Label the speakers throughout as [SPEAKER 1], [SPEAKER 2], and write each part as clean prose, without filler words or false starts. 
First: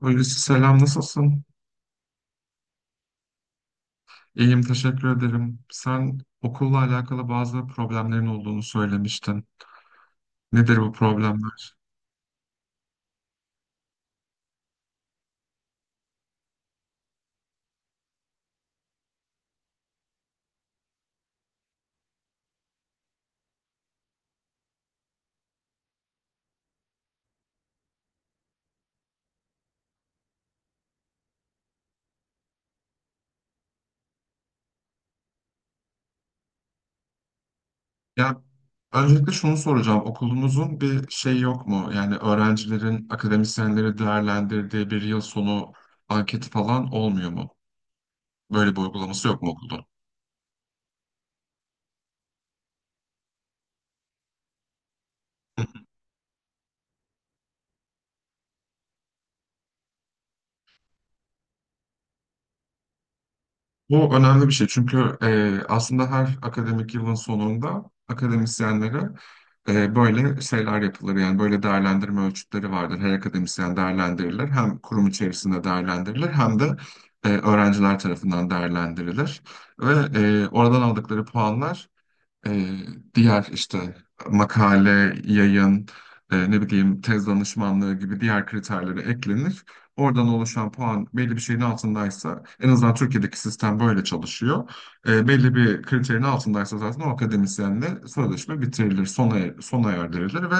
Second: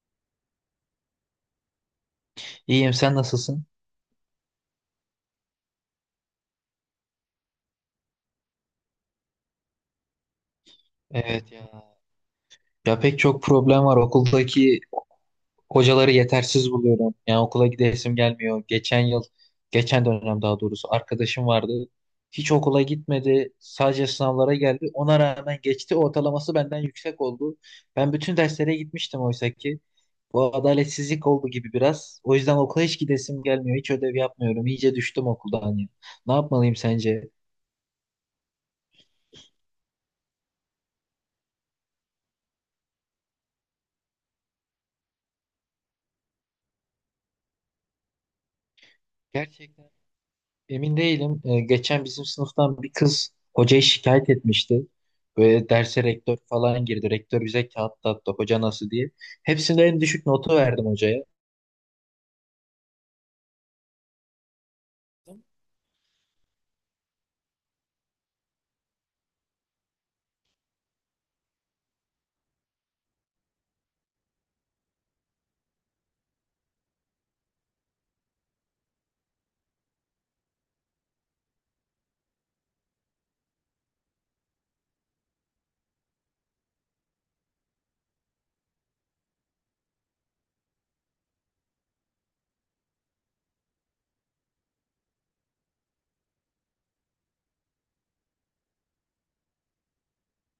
[SPEAKER 1] Hulusi selam nasılsın?
[SPEAKER 2] İyiyim, sen nasılsın?
[SPEAKER 1] İyiyim teşekkür ederim. Sen okulla alakalı bazı problemlerin olduğunu söylemiştin. Nedir bu
[SPEAKER 2] Evet ya.
[SPEAKER 1] problemler?
[SPEAKER 2] Ya pek çok problem var. Okuldaki hocaları yetersiz buluyorum. Yani okula gidesim gelmiyor. Geçen yıl, geçen dönem daha doğrusu arkadaşım vardı. Hiç okula gitmedi. Sadece sınavlara geldi. Ona rağmen geçti. Ortalaması benden yüksek oldu. Ben bütün derslere gitmiştim oysa ki. Bu adaletsizlik oldu gibi biraz. O yüzden okula hiç gidesim gelmiyor. Hiç ödev yapmıyorum. İyice düştüm okuldan ya. Ne yapmalıyım sence?
[SPEAKER 1] Ya öncelikle şunu soracağım. Okulunuzun bir şey yok mu? Yani öğrencilerin akademisyenleri değerlendirdiği bir yıl sonu anketi falan olmuyor mu? Böyle bir uygulaması yok mu okulda?
[SPEAKER 2] Gerçekten. Emin değilim. Geçen bizim sınıftan bir kız hocayı şikayet etmişti. Böyle derse rektör falan girdi. Rektör bize kağıt dağıttı hoca nasıl diye. Hepsinde en düşük notu verdim hocaya.
[SPEAKER 1] Bu önemli bir şey çünkü aslında her akademik yılın sonunda akademisyenlere böyle şeyler yapılır. Yani böyle değerlendirme ölçütleri vardır. Her akademisyen değerlendirilir. Hem kurum içerisinde değerlendirilir hem de öğrenciler tarafından değerlendirilir. Ve oradan aldıkları puanlar e, diğer işte makale, yayın, ne bileyim tez danışmanlığı gibi diğer kriterlere eklenir. Oradan oluşan puan belli bir şeyin altındaysa, en azından Türkiye'deki sistem böyle çalışıyor. Belli bir kriterin altındaysa zaten o akademisyenle sözleşme bitirilir, sona erdirilir ve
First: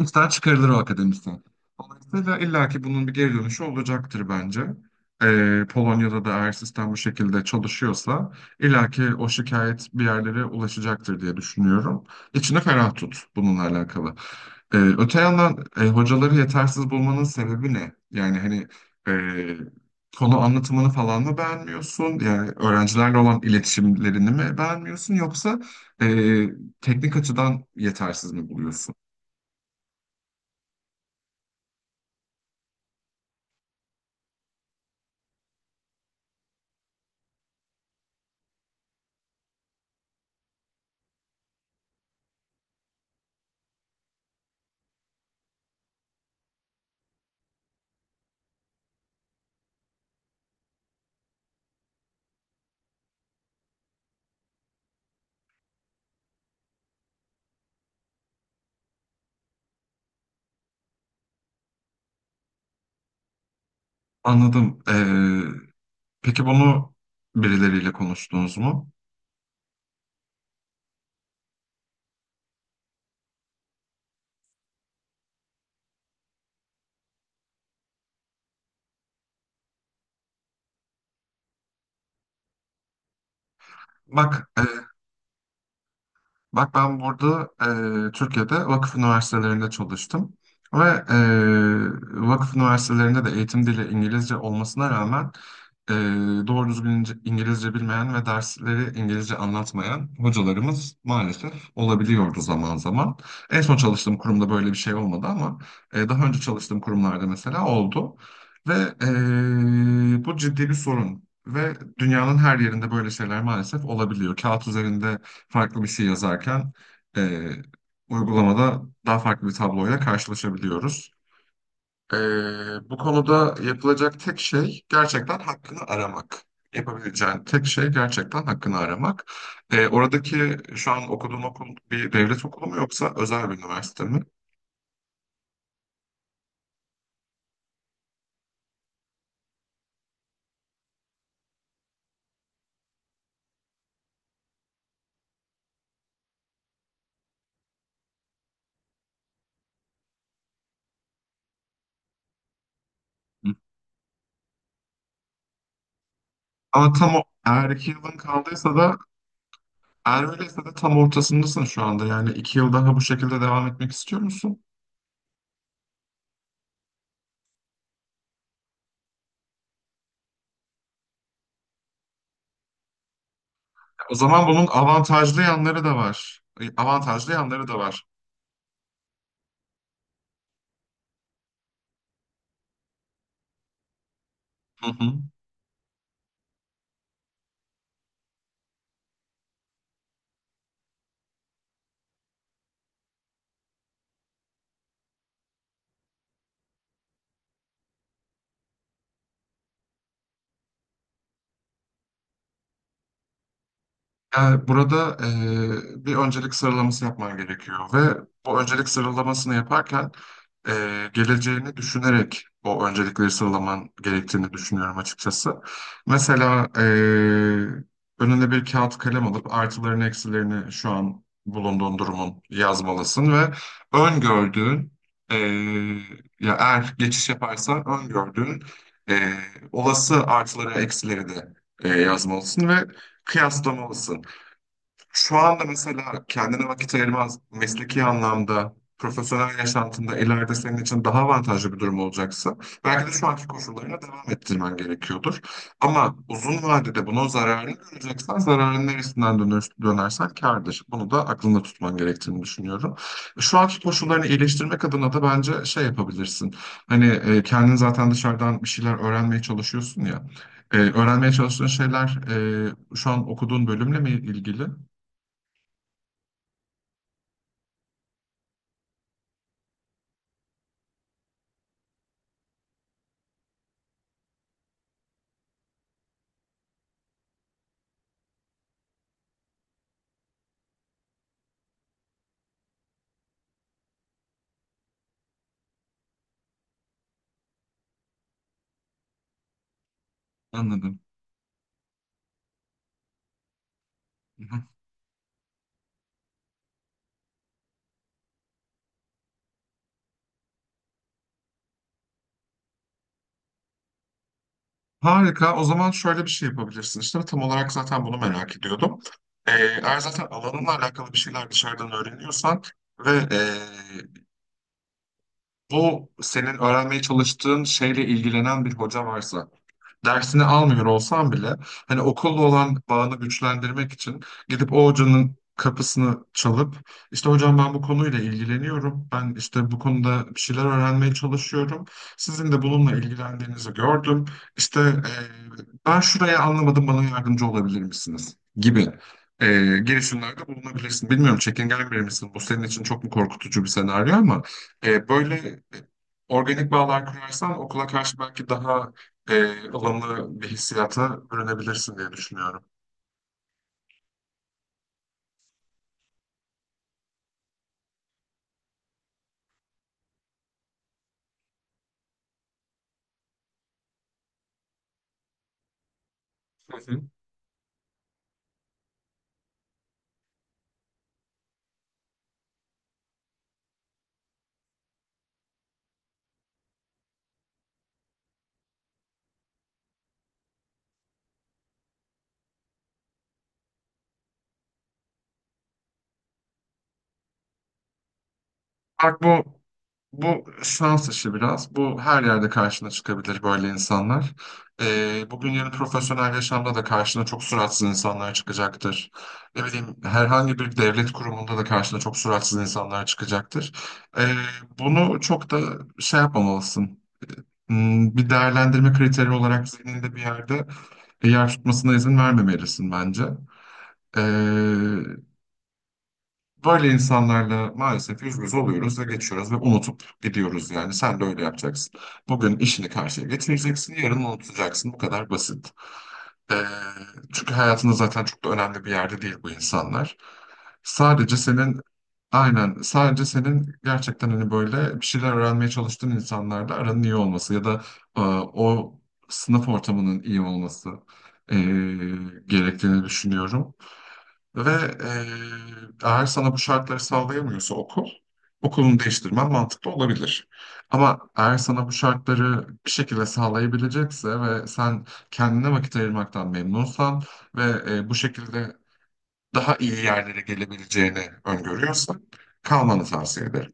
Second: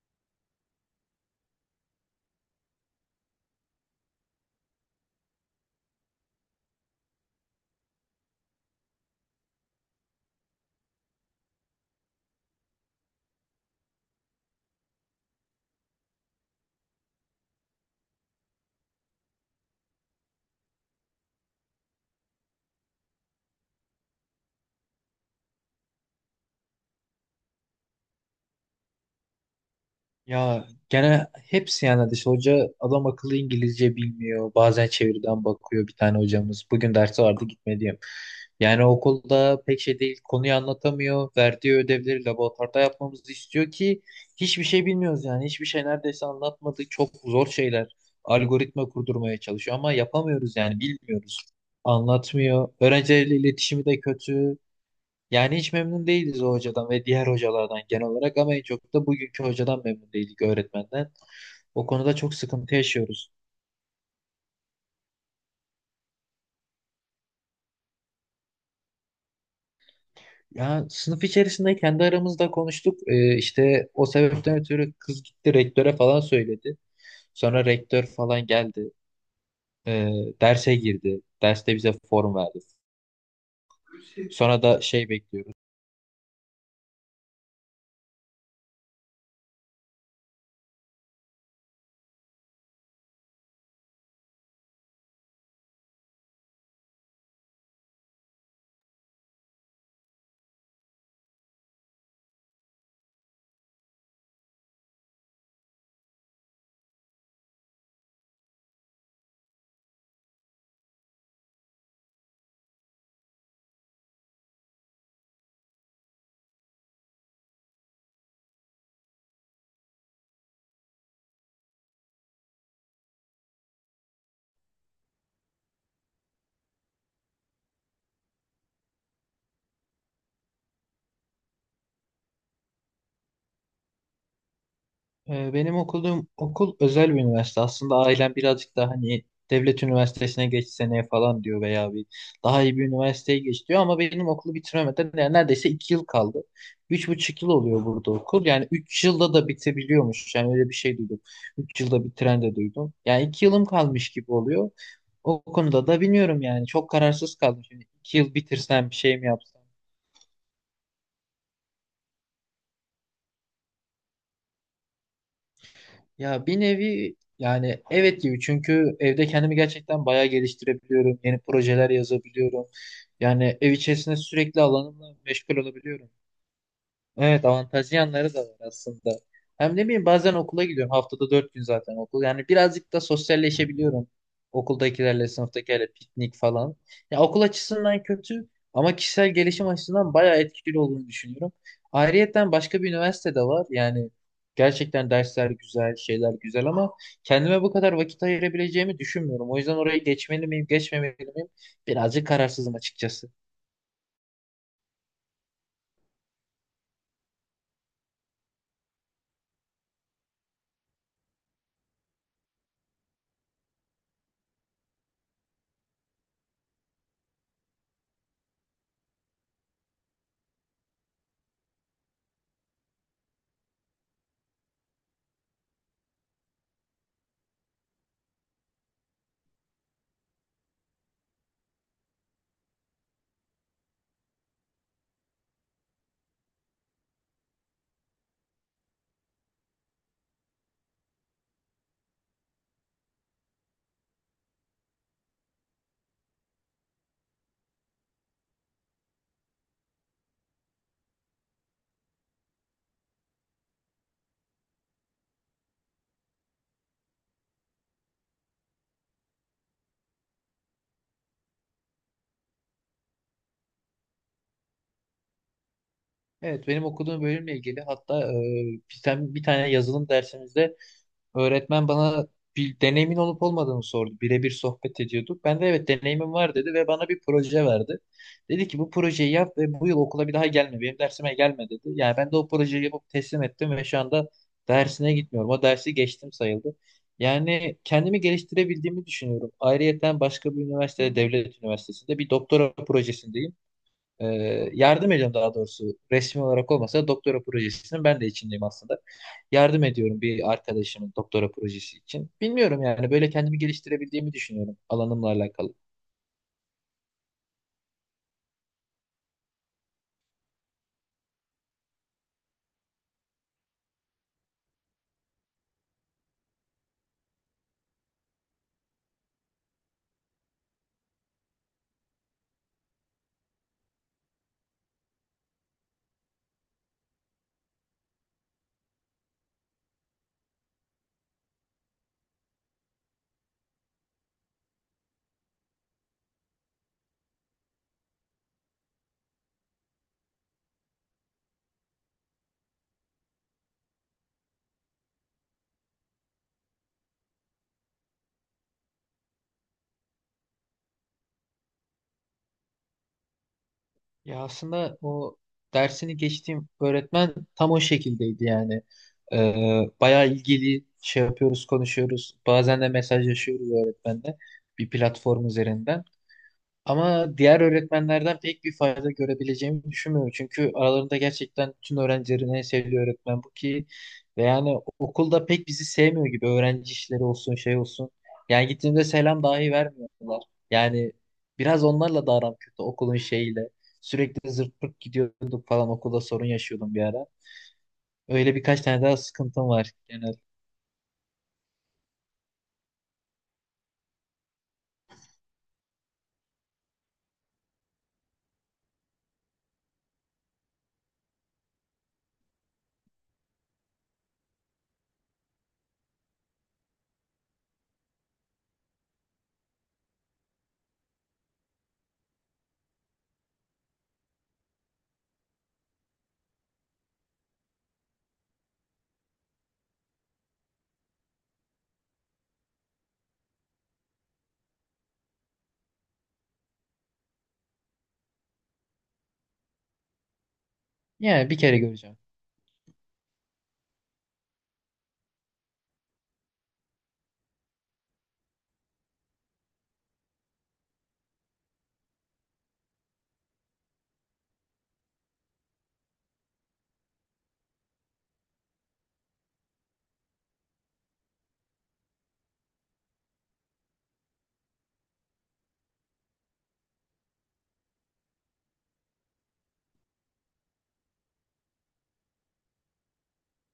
[SPEAKER 1] İşten çıkarılır o akademisyen. Dolayısıyla illaki bunun bir geri dönüşü olacaktır bence. Polonya'da da eğer sistem bu şekilde çalışıyorsa illaki o şikayet bir yerlere ulaşacaktır diye düşünüyorum. İçini ferah tut bununla alakalı. Öte yandan hocaları yetersiz bulmanın sebebi ne? Yani hani e, konu anlatımını falan mı beğenmiyorsun? Yani öğrencilerle olan iletişimlerini mi beğenmiyorsun? Yoksa e, teknik açıdan yetersiz mi buluyorsun?
[SPEAKER 2] Ya gene hepsi yani dış hoca adam akıllı İngilizce bilmiyor. Bazen çeviriden bakıyor bir tane hocamız. Bugün dersi vardı gitme diyeyim. Yani okulda pek şey değil. Konuyu anlatamıyor. Verdiği ödevleri laboratuvarda yapmamızı istiyor ki hiçbir şey bilmiyoruz yani. Hiçbir şey neredeyse anlatmadı. Çok zor şeyler. Algoritma kurdurmaya çalışıyor ama yapamıyoruz yani bilmiyoruz. Anlatmıyor. Öğrencilerle iletişimi de kötü. Yani hiç memnun değiliz o hocadan ve diğer hocalardan genel olarak ama en çok da bugünkü hocadan memnun değildik öğretmenden. O konuda çok sıkıntı yaşıyoruz.
[SPEAKER 1] Anladım. Peki bunu birileriyle konuştunuz mu?
[SPEAKER 2] Ya sınıf içerisinde kendi aramızda konuştuk. İşte o sebepten ötürü kız gitti rektöre falan söyledi. Sonra rektör falan geldi. Ee, Derse girdi. Derste bize form verdi.
[SPEAKER 1] Bak, e,
[SPEAKER 2] Sonra da şey bekliyoruz.
[SPEAKER 1] Bak ben burada Türkiye'de vakıf üniversitelerinde çalıştım ve vakıf üniversitelerinde de eğitim dili İngilizce olmasına rağmen e, doğru düzgün İngilizce bilmeyen ve dersleri İngilizce anlatmayan hocalarımız maalesef olabiliyordu zaman zaman. En son çalıştığım kurumda böyle bir şey olmadı ama daha önce çalıştığım kurumlarda mesela oldu ve bu ciddi bir sorun. Ve dünyanın her yerinde böyle şeyler maalesef olabiliyor. Kağıt üzerinde farklı bir şey yazarken e, uygulamada daha farklı bir tabloyla karşılaşabiliyoruz. E, Bu konuda yapılacak tek şey gerçekten hakkını aramak. Yapabileceğin tek şey gerçekten hakkını aramak. Oradaki şu an okuduğun okul bir devlet okulu mu yoksa özel bir üniversite mi?
[SPEAKER 2] Benim okuduğum okul özel bir üniversite. Aslında ailem birazcık daha hani devlet üniversitesine geç seneye falan diyor veya bir daha iyi bir üniversiteye geç diyor ama benim okulu bitiremeden yani neredeyse 2 yıl kaldı. 3,5 yıl oluyor burada okul. Yani 3 yılda da bitebiliyormuş. Yani öyle bir şey duydum. 3 yılda bitiren de duydum. Yani iki
[SPEAKER 1] Hı.
[SPEAKER 2] yılım kalmış gibi oluyor. O konuda da bilmiyorum yani. Çok
[SPEAKER 1] Ama tam o,
[SPEAKER 2] kararsız kaldım.
[SPEAKER 1] eğer
[SPEAKER 2] Şimdi
[SPEAKER 1] iki yılın
[SPEAKER 2] 2 yıl
[SPEAKER 1] kaldıysa
[SPEAKER 2] bitirsem bir
[SPEAKER 1] da
[SPEAKER 2] şey mi yapsam?
[SPEAKER 1] eğer öyleyse de tam ortasındasın şu anda. Yani iki yıl daha bu şekilde devam etmek istiyor musun?
[SPEAKER 2] Ya bir nevi yani evet gibi çünkü evde kendimi gerçekten bayağı geliştirebiliyorum. Yeni projeler yazabiliyorum. Yani ev
[SPEAKER 1] O
[SPEAKER 2] içerisinde
[SPEAKER 1] zaman
[SPEAKER 2] sürekli
[SPEAKER 1] bunun
[SPEAKER 2] alanımla
[SPEAKER 1] avantajlı
[SPEAKER 2] meşgul
[SPEAKER 1] yanları da
[SPEAKER 2] olabiliyorum.
[SPEAKER 1] var. Avantajlı
[SPEAKER 2] Evet
[SPEAKER 1] yanları da
[SPEAKER 2] avantajlı
[SPEAKER 1] var.
[SPEAKER 2] yanları da var aslında. Hem ne bileyim bazen okula gidiyorum. Haftada 4 gün zaten okul. Yani birazcık da sosyalleşebiliyorum.
[SPEAKER 1] Hı hı.
[SPEAKER 2] Okuldakilerle, sınıftakilerle piknik falan. Ya okul açısından kötü ama kişisel gelişim açısından bayağı etkili olduğunu düşünüyorum. Ayrıyeten başka bir üniversite de var. Yani gerçekten dersler güzel, şeyler güzel ama kendime bu kadar vakit ayırabileceğimi düşünmüyorum. O yüzden oraya geçmeli miyim, geçmemeli miyim? Birazcık kararsızım açıkçası.
[SPEAKER 1] Yani burada bir öncelik sıralaması yapman gerekiyor ve bu öncelik sıralamasını yaparken geleceğini düşünerek o öncelikleri sıralaman gerektiğini düşünüyorum açıkçası. Mesela önüne bir kağıt kalem alıp artılarını eksilerini şu an bulunduğun durumun yazmalısın ve öngördüğün eee ya eğer geçiş yaparsan öngördüğün eee, olası artıları eksileri de yazmalısın ve kıyaslamalısın. Şu anda mesela kendine vakit ayırmaz mesleki anlamda, profesyonel yaşantında ileride senin için daha avantajlı bir durum olacaksa belki de şu anki koşullarına devam ettirmen gerekiyordur. Ama uzun vadede bunun zararını göreceksen zararın neresinden dönersen kârdır. Bunu da aklında tutman gerektiğini düşünüyorum. Şu anki koşullarını iyileştirmek adına da bence şey yapabilirsin. Hani kendin zaten dışarıdan bir şeyler öğrenmeye çalışıyorsun ya. Öğrenmeye çalıştığın şeyler şu an okuduğun bölümle mi ilgili?
[SPEAKER 2] Evet, benim okuduğum bölümle ilgili hatta bir tane yazılım dersimizde öğretmen bana bir deneyimin olup olmadığını sordu. Birebir sohbet ediyorduk. Ben de evet deneyimim var dedi ve bana bir proje verdi. Dedi ki bu projeyi yap ve bu yıl okula bir daha gelme. Benim dersime gelme dedi. Yani ben de o projeyi yapıp teslim ettim ve şu anda dersine gitmiyorum. O dersi geçtim sayıldı. Yani kendimi geliştirebildiğimi düşünüyorum. Ayrıyeten başka bir
[SPEAKER 1] Anladım.
[SPEAKER 2] üniversitede, devlet üniversitesinde bir doktora projesindeyim.
[SPEAKER 1] Hı hı.
[SPEAKER 2] Ee, Yardım ediyorum daha doğrusu. Resmi olarak olmasa da doktora projesinin ben de içindeyim aslında. Yardım ediyorum bir arkadaşımın doktora projesi için. Bilmiyorum yani böyle kendimi geliştirebildiğimi düşünüyorum alanımla
[SPEAKER 1] Harika. O
[SPEAKER 2] alakalı.
[SPEAKER 1] zaman şöyle bir şey yapabilirsin. İşte tam olarak zaten bunu merak ediyordum. Eğer zaten alanınla alakalı bir şeyler dışarıdan öğreniyorsan ve bu senin öğrenmeye çalıştığın şeyle ilgilenen bir hoca varsa dersini almıyor olsam bile hani okulla olan bağını güçlendirmek için gidip o hocanın kapısını çalıp işte hocam ben bu konuyla ilgileniyorum. Ben işte bu konuda bir şeyler öğrenmeye çalışıyorum. Sizin de bununla ilgilendiğinizi gördüm. İşte ben şuraya anlamadım, bana yardımcı olabilir misiniz gibi e, girişimlerde bulunabilirsin. Bilmiyorum, çekingen biri misin? Bu senin için çok mu korkutucu bir senaryo, ama böyle organik bağlar kurarsan okula karşı belki daha ılımlı bir hissiyata bürünebilirsin diye düşünüyorum.
[SPEAKER 2] Ya aslında o dersini geçtiğim öğretmen tam o şekildeydi yani. Bayağı ilgili şey yapıyoruz, konuşuyoruz. Bazen de mesajlaşıyoruz öğretmenle bir platform üzerinden.
[SPEAKER 1] Hı hı.
[SPEAKER 2] Ama diğer öğretmenlerden pek bir fayda görebileceğimi düşünmüyorum. Çünkü aralarında gerçekten tüm öğrencilerin en sevdiği öğretmen bu ki ve yani okulda pek bizi sevmiyor gibi öğrenci işleri olsun şey olsun. Yani gittiğimde selam dahi vermiyorlar. Yani biraz onlarla da aram kötü okulun şeyiyle. Sürekli zırt pırt gidiyorduk falan okulda sorun yaşıyordum bir ara. Öyle birkaç tane daha
[SPEAKER 1] Bak, bu
[SPEAKER 2] sıkıntım var genel.
[SPEAKER 1] bu şans işi biraz. Bu her yerde karşına çıkabilir böyle insanlar. Bugün yarın profesyonel yaşamda da karşına çok suratsız insanlar çıkacaktır. Ne bileyim herhangi bir devlet kurumunda da karşına çok suratsız insanlar çıkacaktır. E, Bunu çok da şey yapmamalısın. Bir değerlendirme kriteri olarak zihninde bir yerde yer tutmasına izin vermemelisin bence. Ee, Böyle insanlarla maalesef yüz yüze oluyoruz ve geçiyoruz ve unutup gidiyoruz yani. Sen de öyle yapacaksın. Bugün işini karşıya getireceksin, yarın unutacaksın. Bu kadar basit. Ee, Çünkü hayatında zaten çok da önemli bir yerde değil bu insanlar. Sadece
[SPEAKER 2] Yani bir kere
[SPEAKER 1] senin,
[SPEAKER 2] göreceğim.
[SPEAKER 1] aynen sadece senin gerçekten hani böyle bir şeyler öğrenmeye çalıştığın insanlarla aranın iyi olması ya da o sınıf ortamının iyi olması e, gerektiğini düşünüyorum. Ve eğer sana bu şartları sağlayamıyorsa okul, okulunu değiştirmen mantıklı olabilir. Ama eğer sana bu şartları bir şekilde sağlayabilecekse ve sen kendine vakit ayırmaktan memnunsan ve bu şekilde daha iyi yerlere gelebileceğini öngörüyorsan kalmanı tavsiye ederim.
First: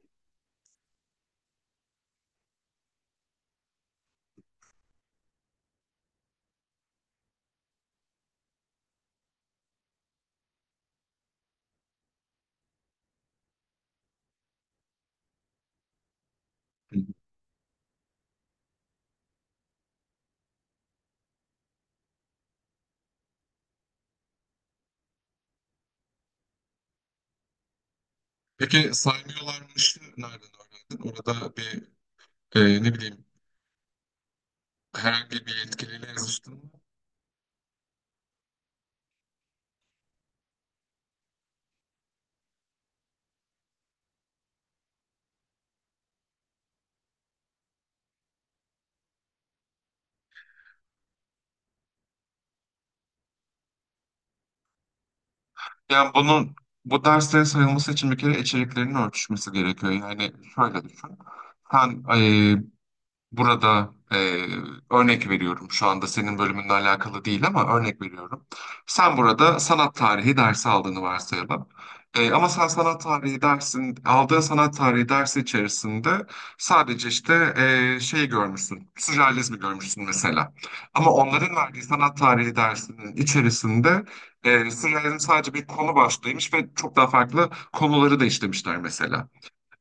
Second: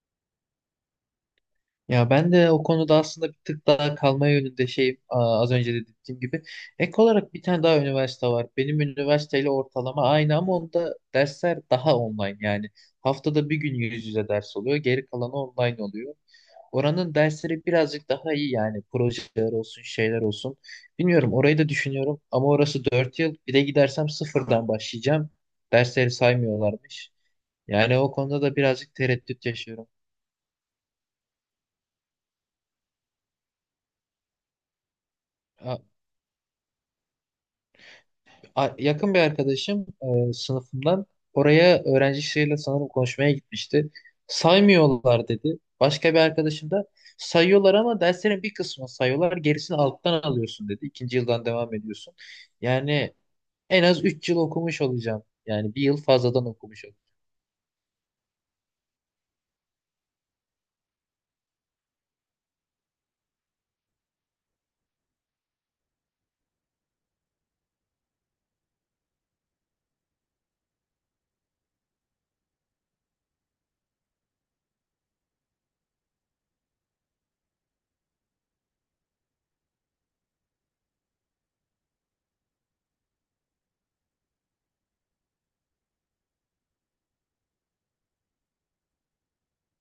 [SPEAKER 2] Ya ben de o konuda aslında bir tık daha kalma yönünde şeyim az önce de dediğim gibi. Ek olarak bir tane daha üniversite var. Benim üniversiteyle ortalama aynı ama onda dersler daha online yani. Haftada bir gün yüz yüze ders oluyor, geri kalanı online oluyor. Oranın dersleri birazcık daha iyi yani projeler olsun, şeyler olsun. Bilmiyorum orayı da düşünüyorum ama orası 4 yıl. Bir de gidersem sıfırdan başlayacağım. Dersleri saymıyorlarmış. Yani o konuda da
[SPEAKER 1] Peki
[SPEAKER 2] birazcık tereddüt yaşıyorum.
[SPEAKER 1] saymıyorlarmışı nereden öğrendin? Orada bir ne bileyim herhangi bir yetkiliyle yazıştın mı?
[SPEAKER 2] Yakın bir arkadaşım sınıfımdan oraya öğrencisiyle sanırım konuşmaya gitmişti. Saymıyorlar dedi. Başka bir arkadaşım da sayıyorlar ama derslerin bir kısmını sayıyorlar. Gerisini alttan alıyorsun dedi. İkinci yıldan devam ediyorsun. Yani en az 3 yıl okumuş olacağım. Yani bir yıl
[SPEAKER 1] Yani
[SPEAKER 2] fazladan
[SPEAKER 1] bunun
[SPEAKER 2] okumuş.
[SPEAKER 1] bu derslere sayılması için bir kere içeriklerinin örtüşmesi gerekiyor. Yani şöyle düşün. Sen burada örnek veriyorum, şu anda senin bölümünle alakalı değil ama örnek veriyorum. Sen burada sanat tarihi dersi aldığını varsayalım. Ama sen sanat tarihi dersin, aldığın sanat tarihi dersi içerisinde sadece işte şey görmüşsün, sürrealizmi görmüşsün mesela. Ama onların verdiği sanat tarihi dersinin içerisinde sürrealizm sadece bir konu başlığıymış ve çok daha farklı konuları da işlemişler mesela.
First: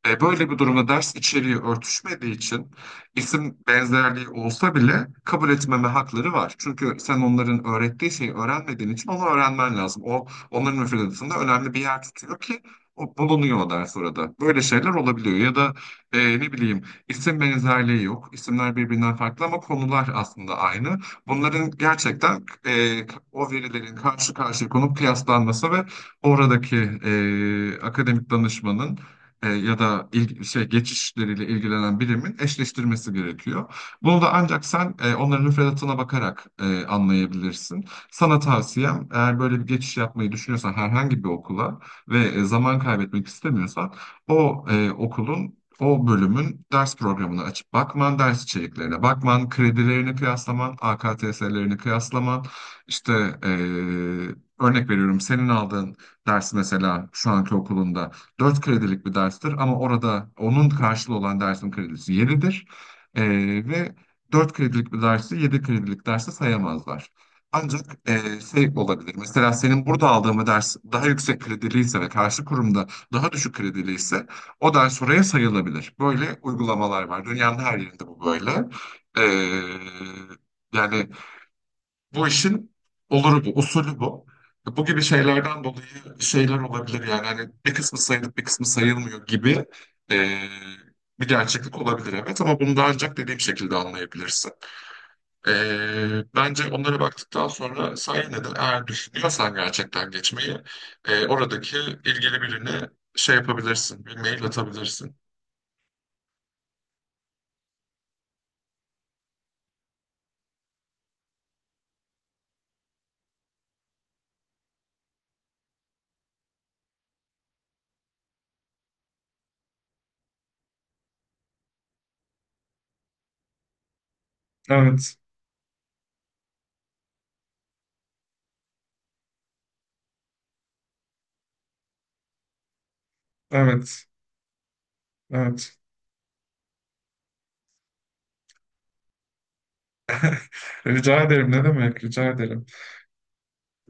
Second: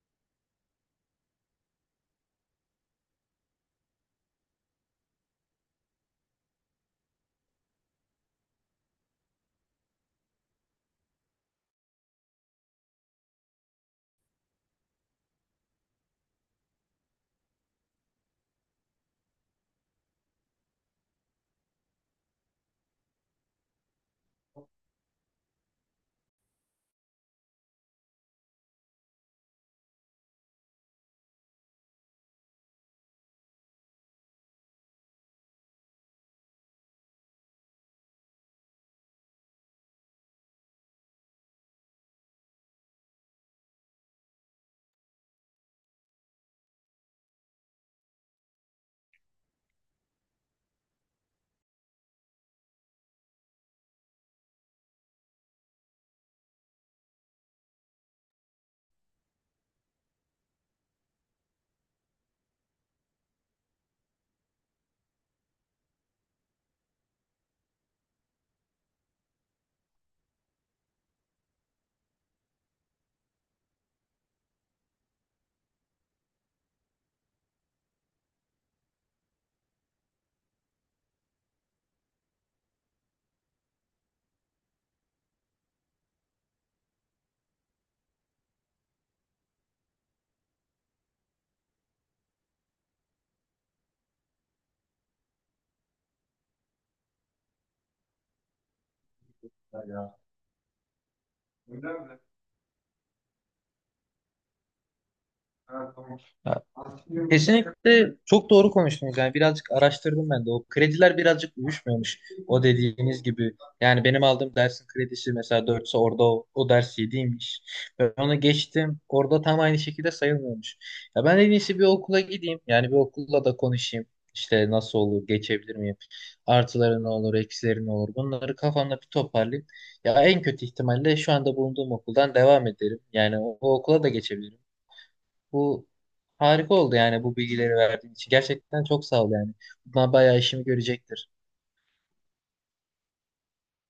[SPEAKER 1] Böyle bir durumda ders içeriği örtüşmediği için isim benzerliği olsa bile kabul etmeme hakları var. Çünkü sen onların öğrettiği şeyi öğrenmediğin için onu öğrenmen lazım. O onların müfredatında önemli bir yer tutuyor ki o bulunuyor o ders orada. Böyle şeyler olabiliyor ya da ne bileyim isim benzerliği yok. İsimler birbirinden farklı ama konular aslında aynı. Bunların gerçekten o verilerin karşı karşıya konup kıyaslanması ve oradaki akademik danışmanın ya da geçişleriyle ilgilenen birimin eşleştirmesi gerekiyor. Bunu da ancak sen onların müfredatına bakarak anlayabilirsin. Sana tavsiyem, eğer böyle bir geçiş yapmayı düşünüyorsan herhangi bir okula ve zaman kaybetmek istemiyorsan o e, okulun o bölümün ders programını açıp bakman, ders içeriklerine bakman, kredilerini kıyaslaman, AKTS'lerini kıyaslaman, işte e, örnek veriyorum, senin aldığın ders mesela şu anki okulunda 4 kredilik bir derstir ama orada onun karşılığı olan dersin kredisi 7'dir. E, ve 4 kredilik bir dersi 7 kredilik derse sayamazlar. Ancak şey olabilir. Mesela senin burada aldığın bir ders daha yüksek krediliyse ve karşı kurumda daha düşük krediliyse o ders oraya sayılabilir. Böyle uygulamalar var. Dünyanın her yerinde bu böyle. E, yani bu işin oluru bu, usulü bu. Bu gibi şeylerden dolayı şeyler olabilir yani hani bir kısmı sayılıp bir kısmı sayılmıyor gibi e, bir gerçeklik olabilir evet, ama bunu da ancak dediğim şekilde anlayabilirsin. E, Bence onlara baktıktan sonra sen yine de eğer düşünüyorsan gerçekten geçmeyi oradaki ilgili birine şey yapabilirsin, bir mail atabilirsin.
[SPEAKER 2] Ya, kesinlikle çok doğru konuştunuz. Yani birazcık araştırdım ben de. O krediler birazcık uyuşmuyormuş. O dediğiniz gibi. Yani benim aldığım dersin kredisi mesela dörtse orada o ders 7'ymiş. Ben onu geçtim. Orada tam aynı şekilde sayılmıyormuş. Ya ben en iyisi bir okula gideyim. Yani bir okulla da konuşayım. İşte nasıl
[SPEAKER 1] Evet,
[SPEAKER 2] olur, geçebilir miyim? Artıları ne olur, eksileri ne olur? Bunları kafamda bir toparlayayım. Ya en kötü ihtimalle şu anda bulunduğum okuldan devam ederim. Yani o okula
[SPEAKER 1] evet,
[SPEAKER 2] da geçebilirim.
[SPEAKER 1] evet.
[SPEAKER 2] Bu harika oldu yani bu bilgileri verdiğin için. Gerçekten çok sağ ol yani. Bundan bayağı işimi
[SPEAKER 1] Rica
[SPEAKER 2] görecektir.
[SPEAKER 1] ederim ne demek, rica ederim.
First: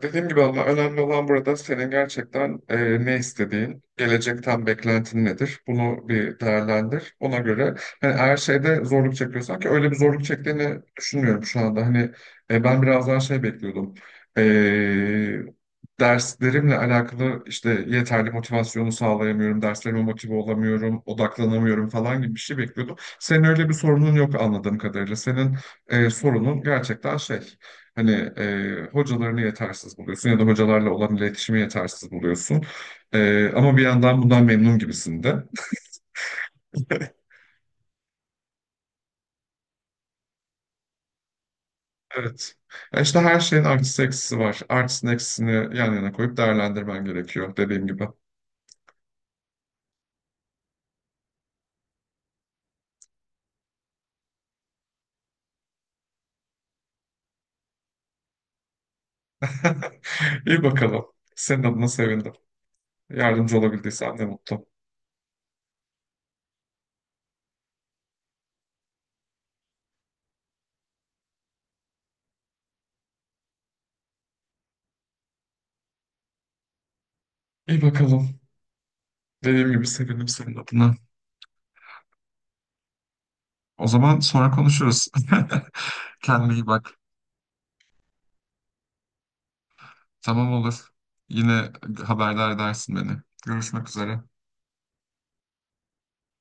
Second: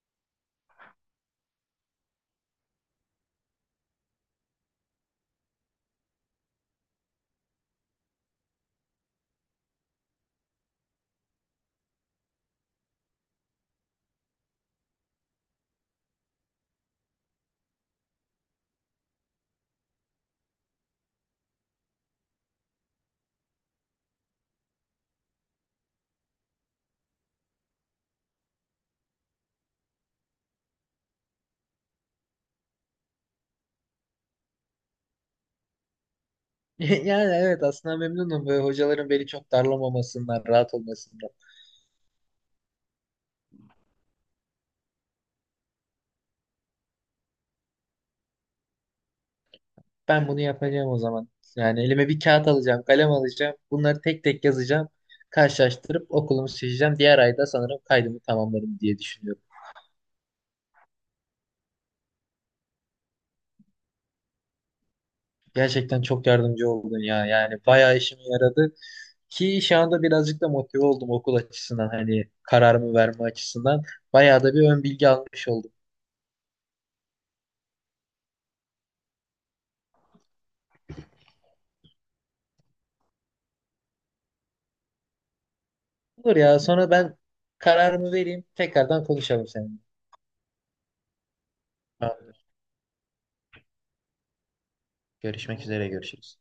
[SPEAKER 1] Dediğim gibi Allah, önemli olan burada senin gerçekten ne istediğin, gelecekten beklentin nedir. Bunu bir değerlendir. Ona göre hani her şeyde zorluk çekiyorsan, ki öyle bir zorluk çektiğini düşünmüyorum şu anda. Hani ben biraz daha şey bekliyordum. E, Derslerimle alakalı işte yeterli motivasyonu sağlayamıyorum, derslerime motive olamıyorum, odaklanamıyorum falan gibi bir şey bekliyordum. Senin öyle bir sorunun yok anladığım kadarıyla. Senin sorunun gerçekten şey. Hani hocalarını yetersiz buluyorsun ya da hocalarla olan iletişimi yetersiz buluyorsun. Ama bir yandan bundan memnun gibisin de.
[SPEAKER 2] Yani evet aslında memnunum ve hocaların beni çok darlamamasından, rahat olmasından.
[SPEAKER 1] Evet. Ya işte her şeyin artısı eksisi var. Artısını eksisini yan yana koyup değerlendirmen gerekiyor dediğim gibi.
[SPEAKER 2] Ben bunu yapacağım o zaman. Yani elime bir kağıt alacağım, kalem alacağım. Bunları tek tek yazacağım. Karşılaştırıp okulumu seçeceğim. Diğer ayda sanırım kaydımı tamamlarım diye düşünüyorum.
[SPEAKER 1] İyi bakalım. Senin adına sevindim. Yardımcı olabildiysem ne mutlu.
[SPEAKER 2] Gerçekten çok yardımcı oldun ya. Yani bayağı işime yaradı. Ki şu anda birazcık da motive oldum okul açısından hani kararımı verme açısından. Bayağı da bir ön bilgi almış oldum.
[SPEAKER 1] İyi bakalım. Dediğim gibi sevindim senin adına. O zaman sonra konuşuruz.
[SPEAKER 2] Olur
[SPEAKER 1] Kendine
[SPEAKER 2] ya
[SPEAKER 1] iyi
[SPEAKER 2] sonra
[SPEAKER 1] bak.
[SPEAKER 2] ben kararımı vereyim tekrardan konuşalım seninle.
[SPEAKER 1] Tamam olur. Yine
[SPEAKER 2] Tamamdır.
[SPEAKER 1] haberdar edersin beni. Görüşmek üzere.
[SPEAKER 2] Görüşmek üzere görüşürüz.